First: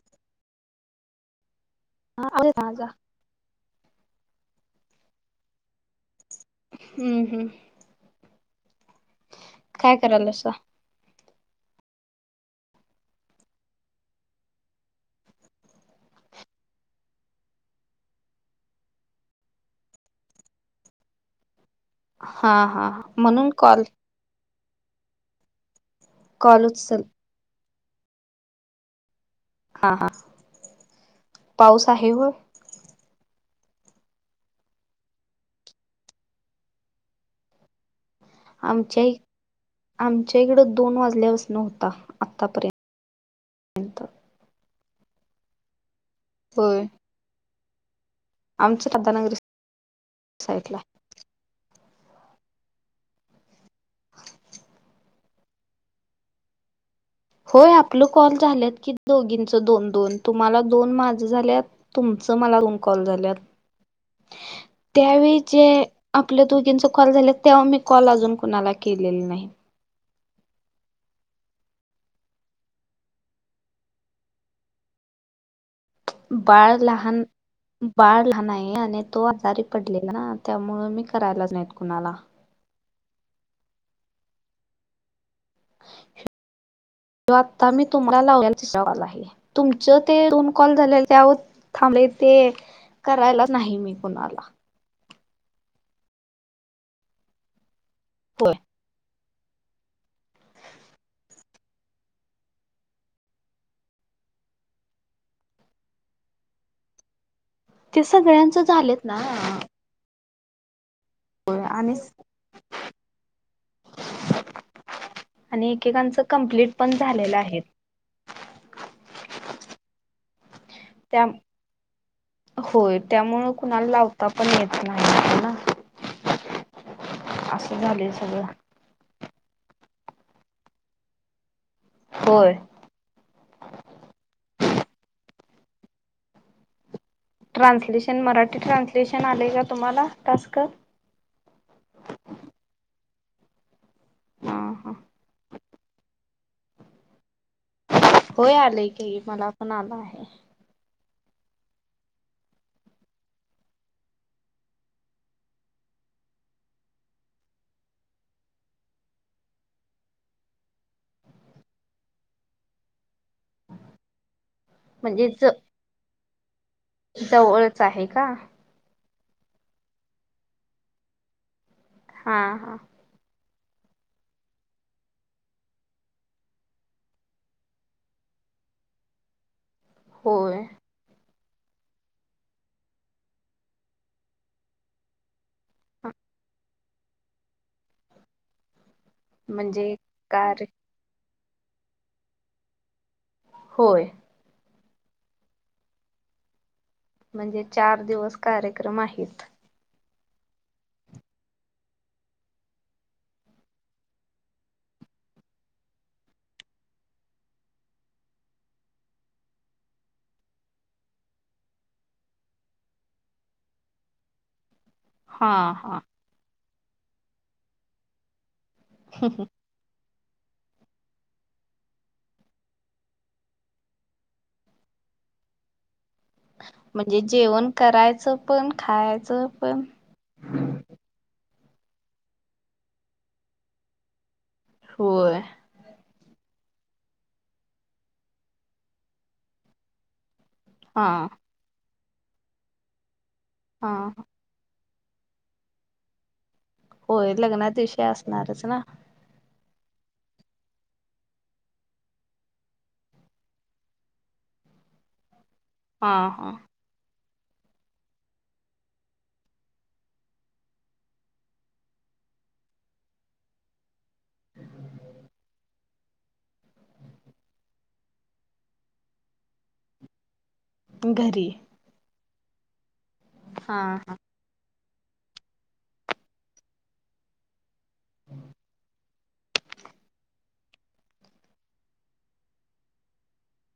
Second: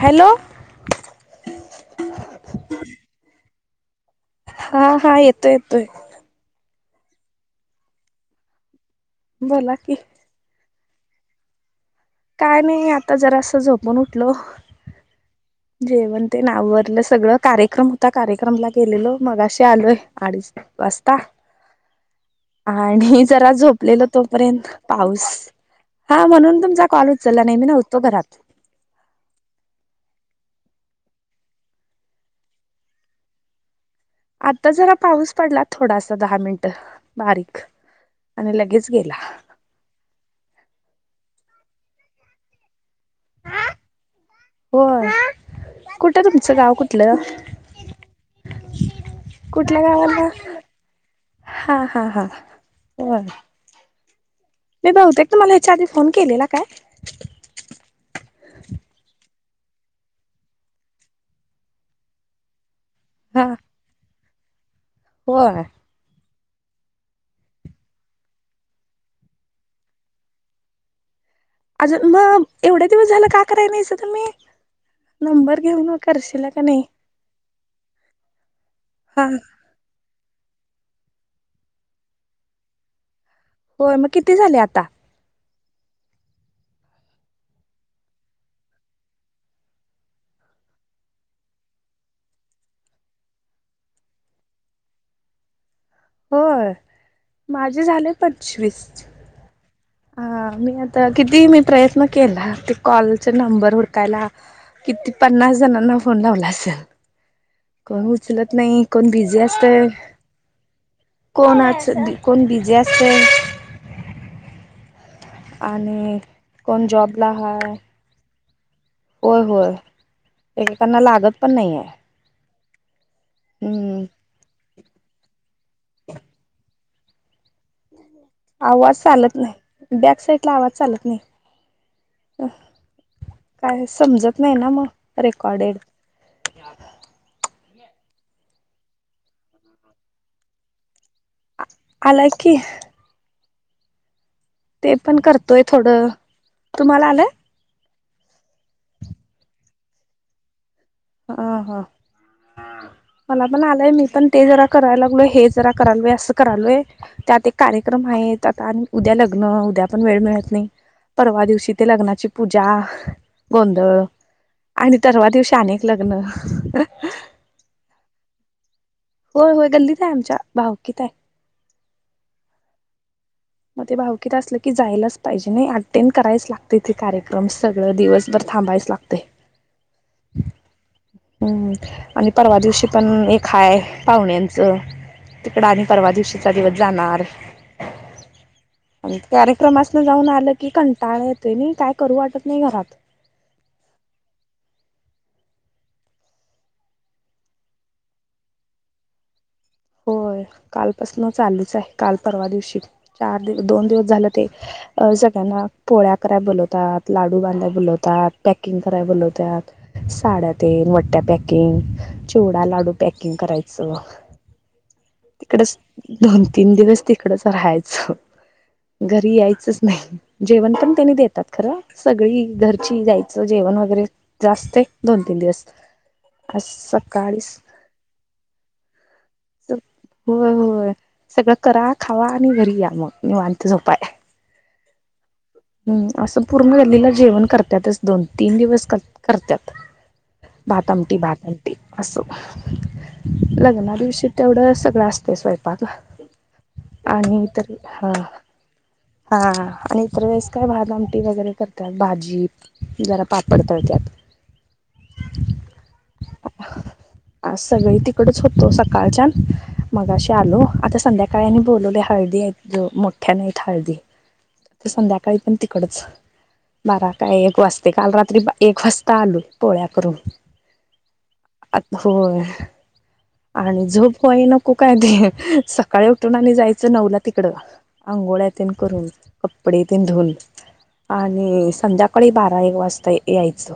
Hello [inaudible] हा हा येतोय येतोय हम्म हम्म बोला की काय करायलास काय नाही आता जरा असं झोपून उठलो जेवण तेन आववरलं सगळ कार्यक्रम होता कार्यक्रमला गेलेलो मगाशी आलोय अडीच वाजता हा हा आणि म्हणून जरा कॉल झोपलेल तोपर्यंत पाऊस हा म्हणून तुमचा कॉल उचलला नाही मी नव्हतो घरात हा हा पाऊस आहे होय आता जरा पाऊस पडला थोडासा दहा मिनिट बारीक आणि लगेच गेला तुमच्या इकडं दोन वाजल्यापासन होता आतापर्यंत होय कुठं तुमचं गाव होय. कुठलं आमचं राधानगरी कुठल्या गावला साईडला हा हा हा बर मी बघुतेक तुम्हाला याच्या आधी फोन केलेला काय होय आपलं कॉल झालत की दोघीं दोन दोन तुम्हाला दोन माझ झाल्यात तुमच मला दोन कॉल झाल्यात हा त्यावेळी होय जे आपल्या दोघींचा कॉल झाले तेव्हा मी कॉल अजून कुणाला केलेलं नाही अजून मग एवढ्या दिवस झाला का कराय नाहीसा तुम्ही मी नंबर घेऊन करशीला का बाळ नाही लहान बाळ लहान आहे आणि तो हा आजारी पडलेला ना त्यामुळे मी करायला नाहीत कोणाला होय मग, किती झाले आता? [unintelligible] ह्यो आत्ता मी तुम्हाला लावलेला [unintelligible] कॉल हाय ही तुमचं ते दोन कॉल झाल्यावर त्यावरच थांबले का? ते, मी करायलाच नाही मी कोणाला होय, माझे झाले होय पंचवीस [unintelligible] हा मी आता किती मी प्रयत्न केला ते कॉलचे नंबर हुडकायला, किती पन्नास जणांना फोन लावला असेल, ते कोण उचलत सगळ्यांच नाही, झालेत कोण ना बिझी असतंय. होय आणि कोणाचं कोण बिझी असतंय. आणि एकेकांचं कंप्लिट कोण पण जॉबला झालेलं आहेत. हाय होय- होय, एकेकांना त्या लागत पण नाहीए. होय, त्यामुळं कुणाला लावता पण येत नाही ना असं झालंय सग आवाज चालत नाही, बॅक साईटला आवाज चालत नाही. अ होय काय समजत नाही ना मग रे कडे [unintelligible] ट्रान्सलेशन मराठी ट्रान्सलेशन आलंय का तुम्हाला टास्क? आलाय की हा ते पण करतोय थोडं, तुम्हाला आलंय? होय आलेय की, ही मला पण आला आहे. हा हा मला पण आलंय मी पण ते जरा करायला लागलोय हे जरा करालोय असं करालोय, त्यात एक कार्यक्रम आहे आता आणि उद्या लग्न, उद्या पण वेळ मिळत नाही. परवा दिवशी ते लग्नाची पूजा, गोंधळ आणि म्हणजे तेरवा ज दिवशी आणि एक लग्न जवळच आहे का? होय होय गल्लीत आहे आमच्या, भावकीत आहे हा- हा मग ते भावकीत असलं की जायलाच पाहिजे नाही अटेंड करायचं लागतंय ते कार्यक्रम सगळं दिवसभर थांबायच लागतंय. होय. हम्म आणि परवा दिवशी पण एक आहे, पाहुण्यांचं तिकडं आणि परवा दिवशीचा दिवस जाणार आणि म्हणजे कार्यक्रमास्न जाऊन आलं कार्य की कंटाळा येतोय नाही, काही करू वाटत नाही घरात. होय म्हणजे चार दिवस कार्यक्रम आहेत. कालपासून चालूच आहे. काल परवा दिवशी चार दि दोन दिवस झालं ते सग ना पोळ्या कराय बोलवतात, लाडू बांधाय बोलवतात, पॅकिंग कराय बोलवतात, सा ड्या रे मोठ्या पॅकिंग चिवडा, लाडू पॅकिंग करायचं. हा हा तिकडंच दोन तीन दिवस तिकडंच राहायचं. घरी यायचंच नाही. जेवण पण त्यांनी देतात खरं, सगळी घरची जायचं जेवण वगैरे जे असतंय दोन तीन [unintelligible] म्हणजे सकाळीच जेवण करायचं पण खायचं पण होय- होय सगळं करा खावा आणि घरी या मग निवांत झोपाय होय असं पूर्ण गल्लीला जेवण करत्यातच, दोन तीन दिवस करत्यात. हा भातआमटी भातआमटी असं लग्ना हा दिवशी तेवढं सग लास्ट स्वयंपाक होय आणि लग्ना तरी दिवशी हां असणारच ना हां. आणि इतर वेळेस काय भात आमटी वगैरे करतात भाजी जरा पापड तळत्याात. हा. हा आ सगळी तिकडच होतो सकाळच्यान मगाशी आलो आता संध्याकाळनी बोलवले हळदी आहेत मोठ्याने हाईत हळदी. क संध्या तिकडच. बारा काय एक वाजते काल रात्री एक वाजता आलू पोळ्या करून. घरी अ होय. हा आणि हा झोप होईना. काय ते सकाळी उठून आणि जायचं नउला तिकड आंघोळ्यतेन करून कपडे तेिं धुऊन आणि संध्याकाळी बारा एक वाजता यायचं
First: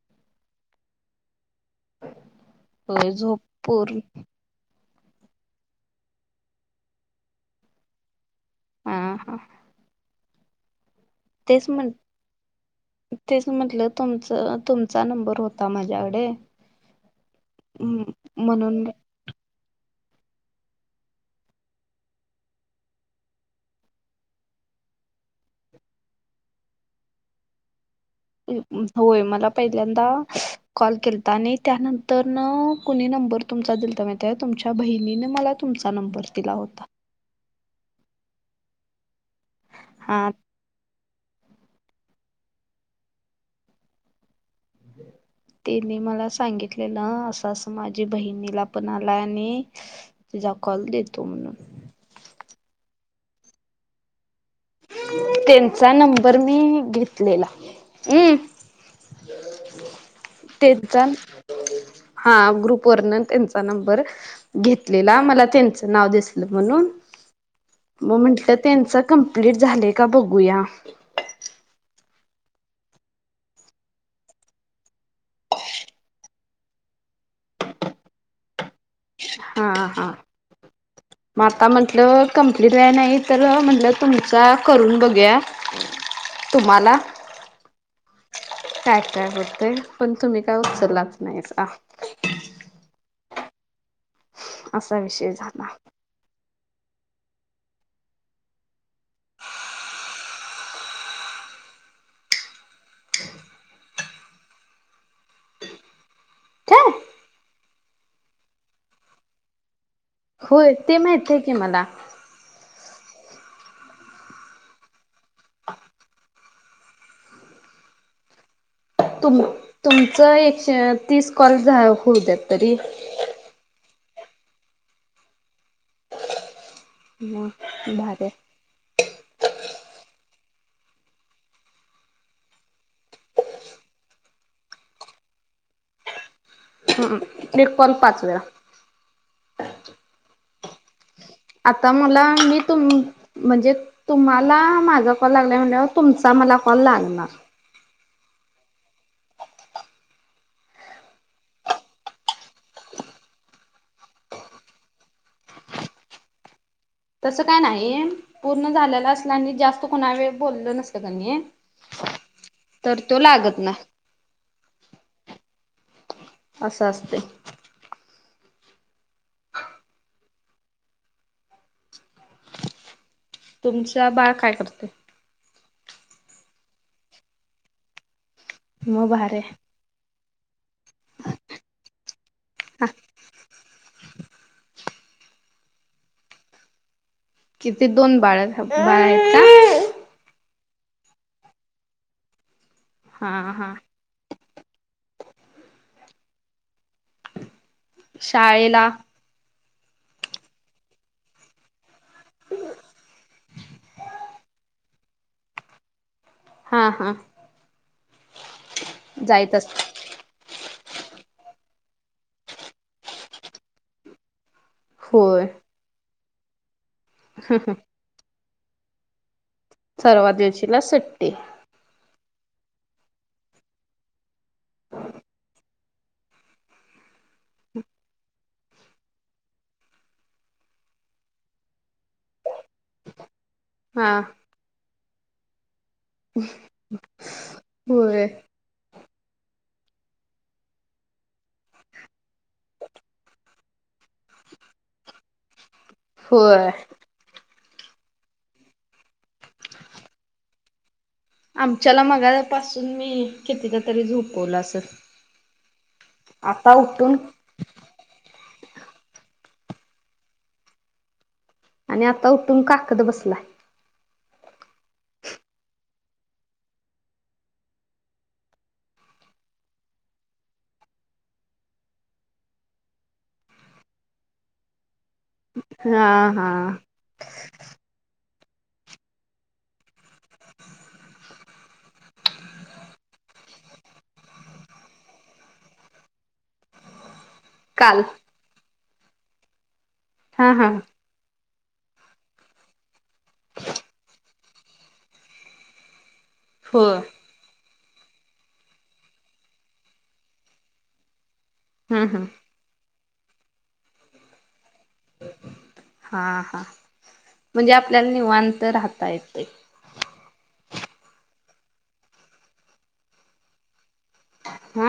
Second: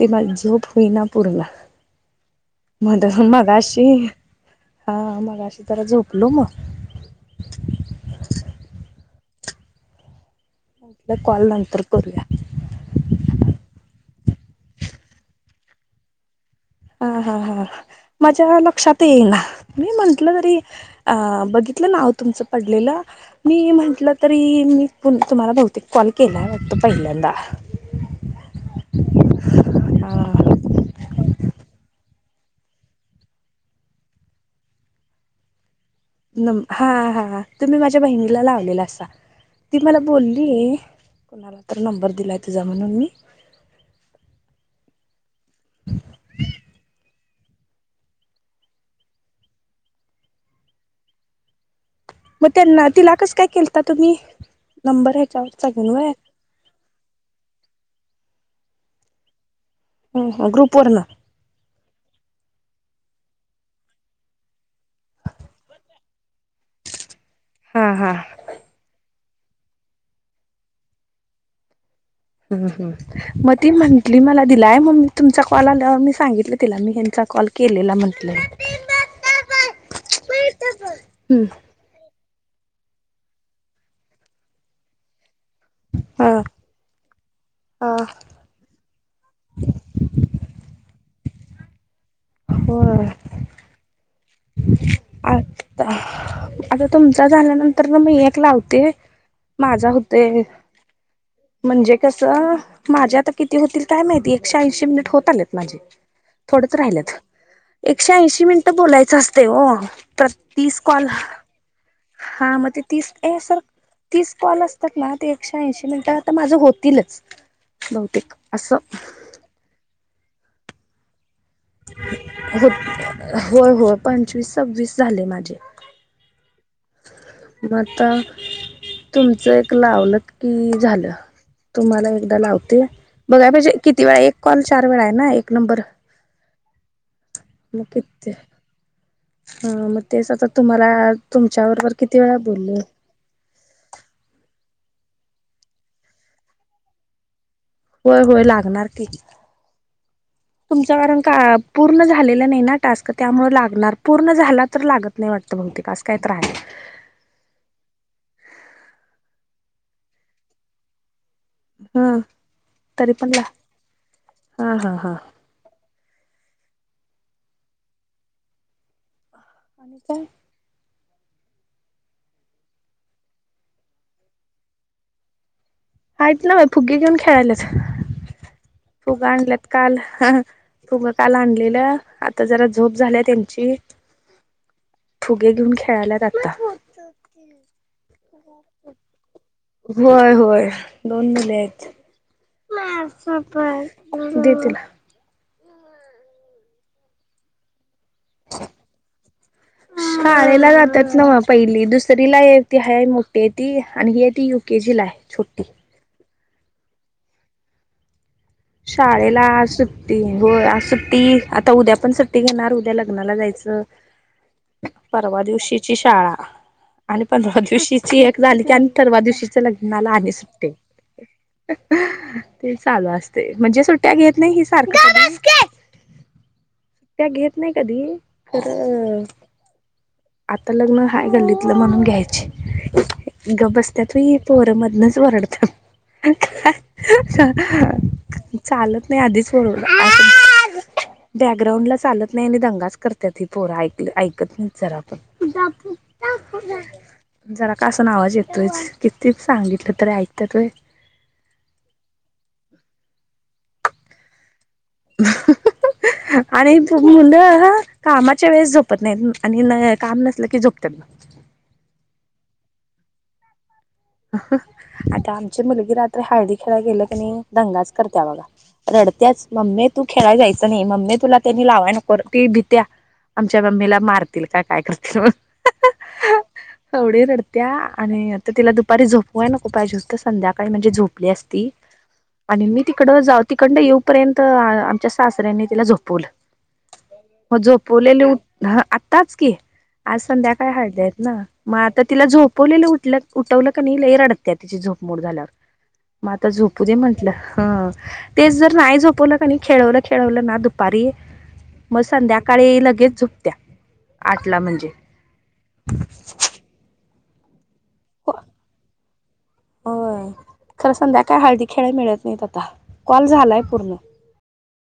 ते मला झोप होईना पूर्ण म होय झोप मग अशी पूर्ण हा मगा अशी तर झोपलो मग ह हा. म्हटलं कॉल तेच नंतर करूया म्ह तेच म्हंटलं तुमच. तुमचा नंबर होता माझ्याकडे. हा हा हा माझ्या म्हणून लक्षात येईना. मी म्हटलं तरी अ बघितलं नाव तुमचं पडलेलं मी म्हटलं तरी मी तुम्हाला बहुतेक कॉल केला वाटत पहिल्यांदा [inaudible] होय मला पहिल्यांदा हा कॉल केला तर आणि त्यानंतर कुणी न नंबर तुमचा दिलता माहित आहे तुमच्या बहिणीने मला तुमचा. नंबर दिला नम होता हा हा. तुम्ही माझ्या बहिणीला लावलेला असा ती मला हा बोलली. कोणाला तर नंबर दिला तुझा म्हणून मी. तस माझी बहिणीला पण आला आणि तिचा कॉल देतो म्हणून मग त्यांना तिलाकस काय केलता तुम्ही. नंबर ह्याच्यावरचा घेऊन त्यांचा व्हय नंबर मी घेतलेला. ये ग्रुप वरन तेचा हा ग्रुप वरण त्यांचा नंबर घेतलेला मला त्यांच नाव दिसल म्हणून हा हा मग म्हंटलं त्यांच कंप्लीट झालय का बघूया. ह हम मग ती म्हंटली मला दिलाय म मी तुमचा कॉल आलावर मी सांगितलं तिला मी त्यांचा कॉल केलेला म्हटलं. हा हा म हम्म आता म्हंटलं. कमप्लीट व्हाय नाही तर म्हटलं तुमचा करून बघुया. अ तुम्हाला अ काय काय बोलतय पण तुम्ही काय उचललात नाही हो असा विषय झाला आता. आता तुमचा झाल्यानंतर ना मी एक लावते माझा होतय. [inaudible] म्हणजे कसं माझे आता किती होतील काय माहिती एकशे ऐंशी मिनिट होत आलेत माझे थोडत काय राहिलत एकशे ऐंशी मिनिटं बोलायचं असते हो. तर होय तीस ते कॉल माहित आहे की मला हा मग ते तीस आहे सरक तीस कॉल असतात ना ते एकशे ऐंशी मिनिट तर माझं होतीलच बहुतेक असं. तुम तुमचं एकशे तीस कॉल होऊ द्यात हो तरी होय होय पंचवीस सव्वीस झाले माझे म आता भारी तुमचं एक लावल की झालं. तुम्हाला एकदा लावते, बघाय पाहिजे किती वेळा,, एक कॉल चार वेळा आहे ना एक नंबर. आहे एक कॉल पाच वेळा. हा मग तेच आ तर तुम्हाला तुमच्या आता बरोबर किती मला वेळा मी बोलले तुमा म्हणजे तुम्हाला माझ माझा कॉल लागलाय म्हणाव तुमचा मला कॉल लागणार. होय होय लागणार की. [inaudible] तुमच कारण का, पूर्ण झालेलं नाही ना टास्क, त्यामुळे लागणार. पूर्ण झाला तर लागत नाही वाटत. बहुतेक असं कायतर हाय. तसं काय नाही, पूर्ण झालेलं असलं आणि जास्त कुणा वेळ बोललं नसल कनै हम, तरी पण ला, नाही हा हा हा. असं असतय. आणि काय? तुमचा बाळ काय करतय. आहेतना फुगे घेऊन खेळायलात, मग फुगे भारी आहे आणल्यात काल. फूगं काल आणलेलं, आता जरा झोप झाल्या त्यांची. फूगे घेऊन खेळायलायत आता. किती दोन बाळं बाळं हात का? होय होय दोन मुले हा हायत, हा दे तीला. शाळेला. शाळेला जातात नवं पहिली, दुसरी ला आहे ती हाय मोठी आहे ती आणि ही हाय ती युके जी ला हाय. सूट्टी. हा हा. शाळेला जायत असते सुट्टी होय. सुट्टी, आता उद्या पण सुट्टी घेणार, उद्या लग्नाला जायचं. परवा होय दिवशीची शाळा. आणि पंधरा दिवशीची एक झाली की आणि थरवा दिवशी लग्नाला सर्व आणि सुट्टी, दिवशीला सुट्टी ते चालू अस तय म्हणजे सुट्ट्या घेत नाही ही सारखं [unintelligible] त्या घेत नाही कधी खर अ आता लग्न हाय गल्लीतलं म्हणून घ्यायची, गंप हा बसत्यात वय हि पोरं मधनच वरडत्यात, होय चालत मी आधीच बोलवला [unintelligible] बॅकग्राऊंड ला चालत नाही, आणि दंगाच करतात हि पोरा ऐक, ऐकत नाही जरापन. [unintelligible] होय. जरा कसं ना आवाज येतोयच, किती सांगितलं तरी ऐकतात होय. आमच्याला मगा पासून मी कितीदा तरी झोपवलं असंल. आणि उठून मुलं कामात च्या वेळेस झोपत नाहीत आणि काम नसलं की झोपतात. आणि आता उठून काकत बसलाय. आता आमची मुलगी रात्र हळदी खेळायला गेली कनी नाही दंगाच करत्या बघा. रडत्याच, मम्मे तू खेळाला जायचं नाही, मम्मे तुला त्यांनी लावाय नको, ती भित्या. आमच्या मम्मीला मारतील का काय करतील मनुन. हा हा एवढी रडत्या आणि तिला दुपारी झोपवाय नको पाहिजे हूत संध्याकाळी म्हजे झोपली असती. आणि मी तिकड जा तिकडडं येऊपर्यंत आमच्या सासऱ्यांनी तिला झोपवलं. [inaudible] म झोपवलेली उट, हा आत्ताच की आज हा संध्याकाळी हा हळदेत ना. म आता तिला झोपवलेलं उटल्या उठवलं का नाही लय रडत्या तिची झोपमोड झाल्यावर. मग आता हो झोपू दे हम्म म्हंटलं हा आ तेच जर नाही झोपवलं की नाही खेळवलं खेळवलं ना दुपारी मग हम्म संध्याकाळी ळी लगेच झोपत्या आठला म्हणजे हा आ हा आ तुम्ही आपल्या होय. निवांत राहताय की होय खरं संध्याकाळी हळदी खेळायला मिळत नाही आता कॉल झालाय पूर्ण हा आ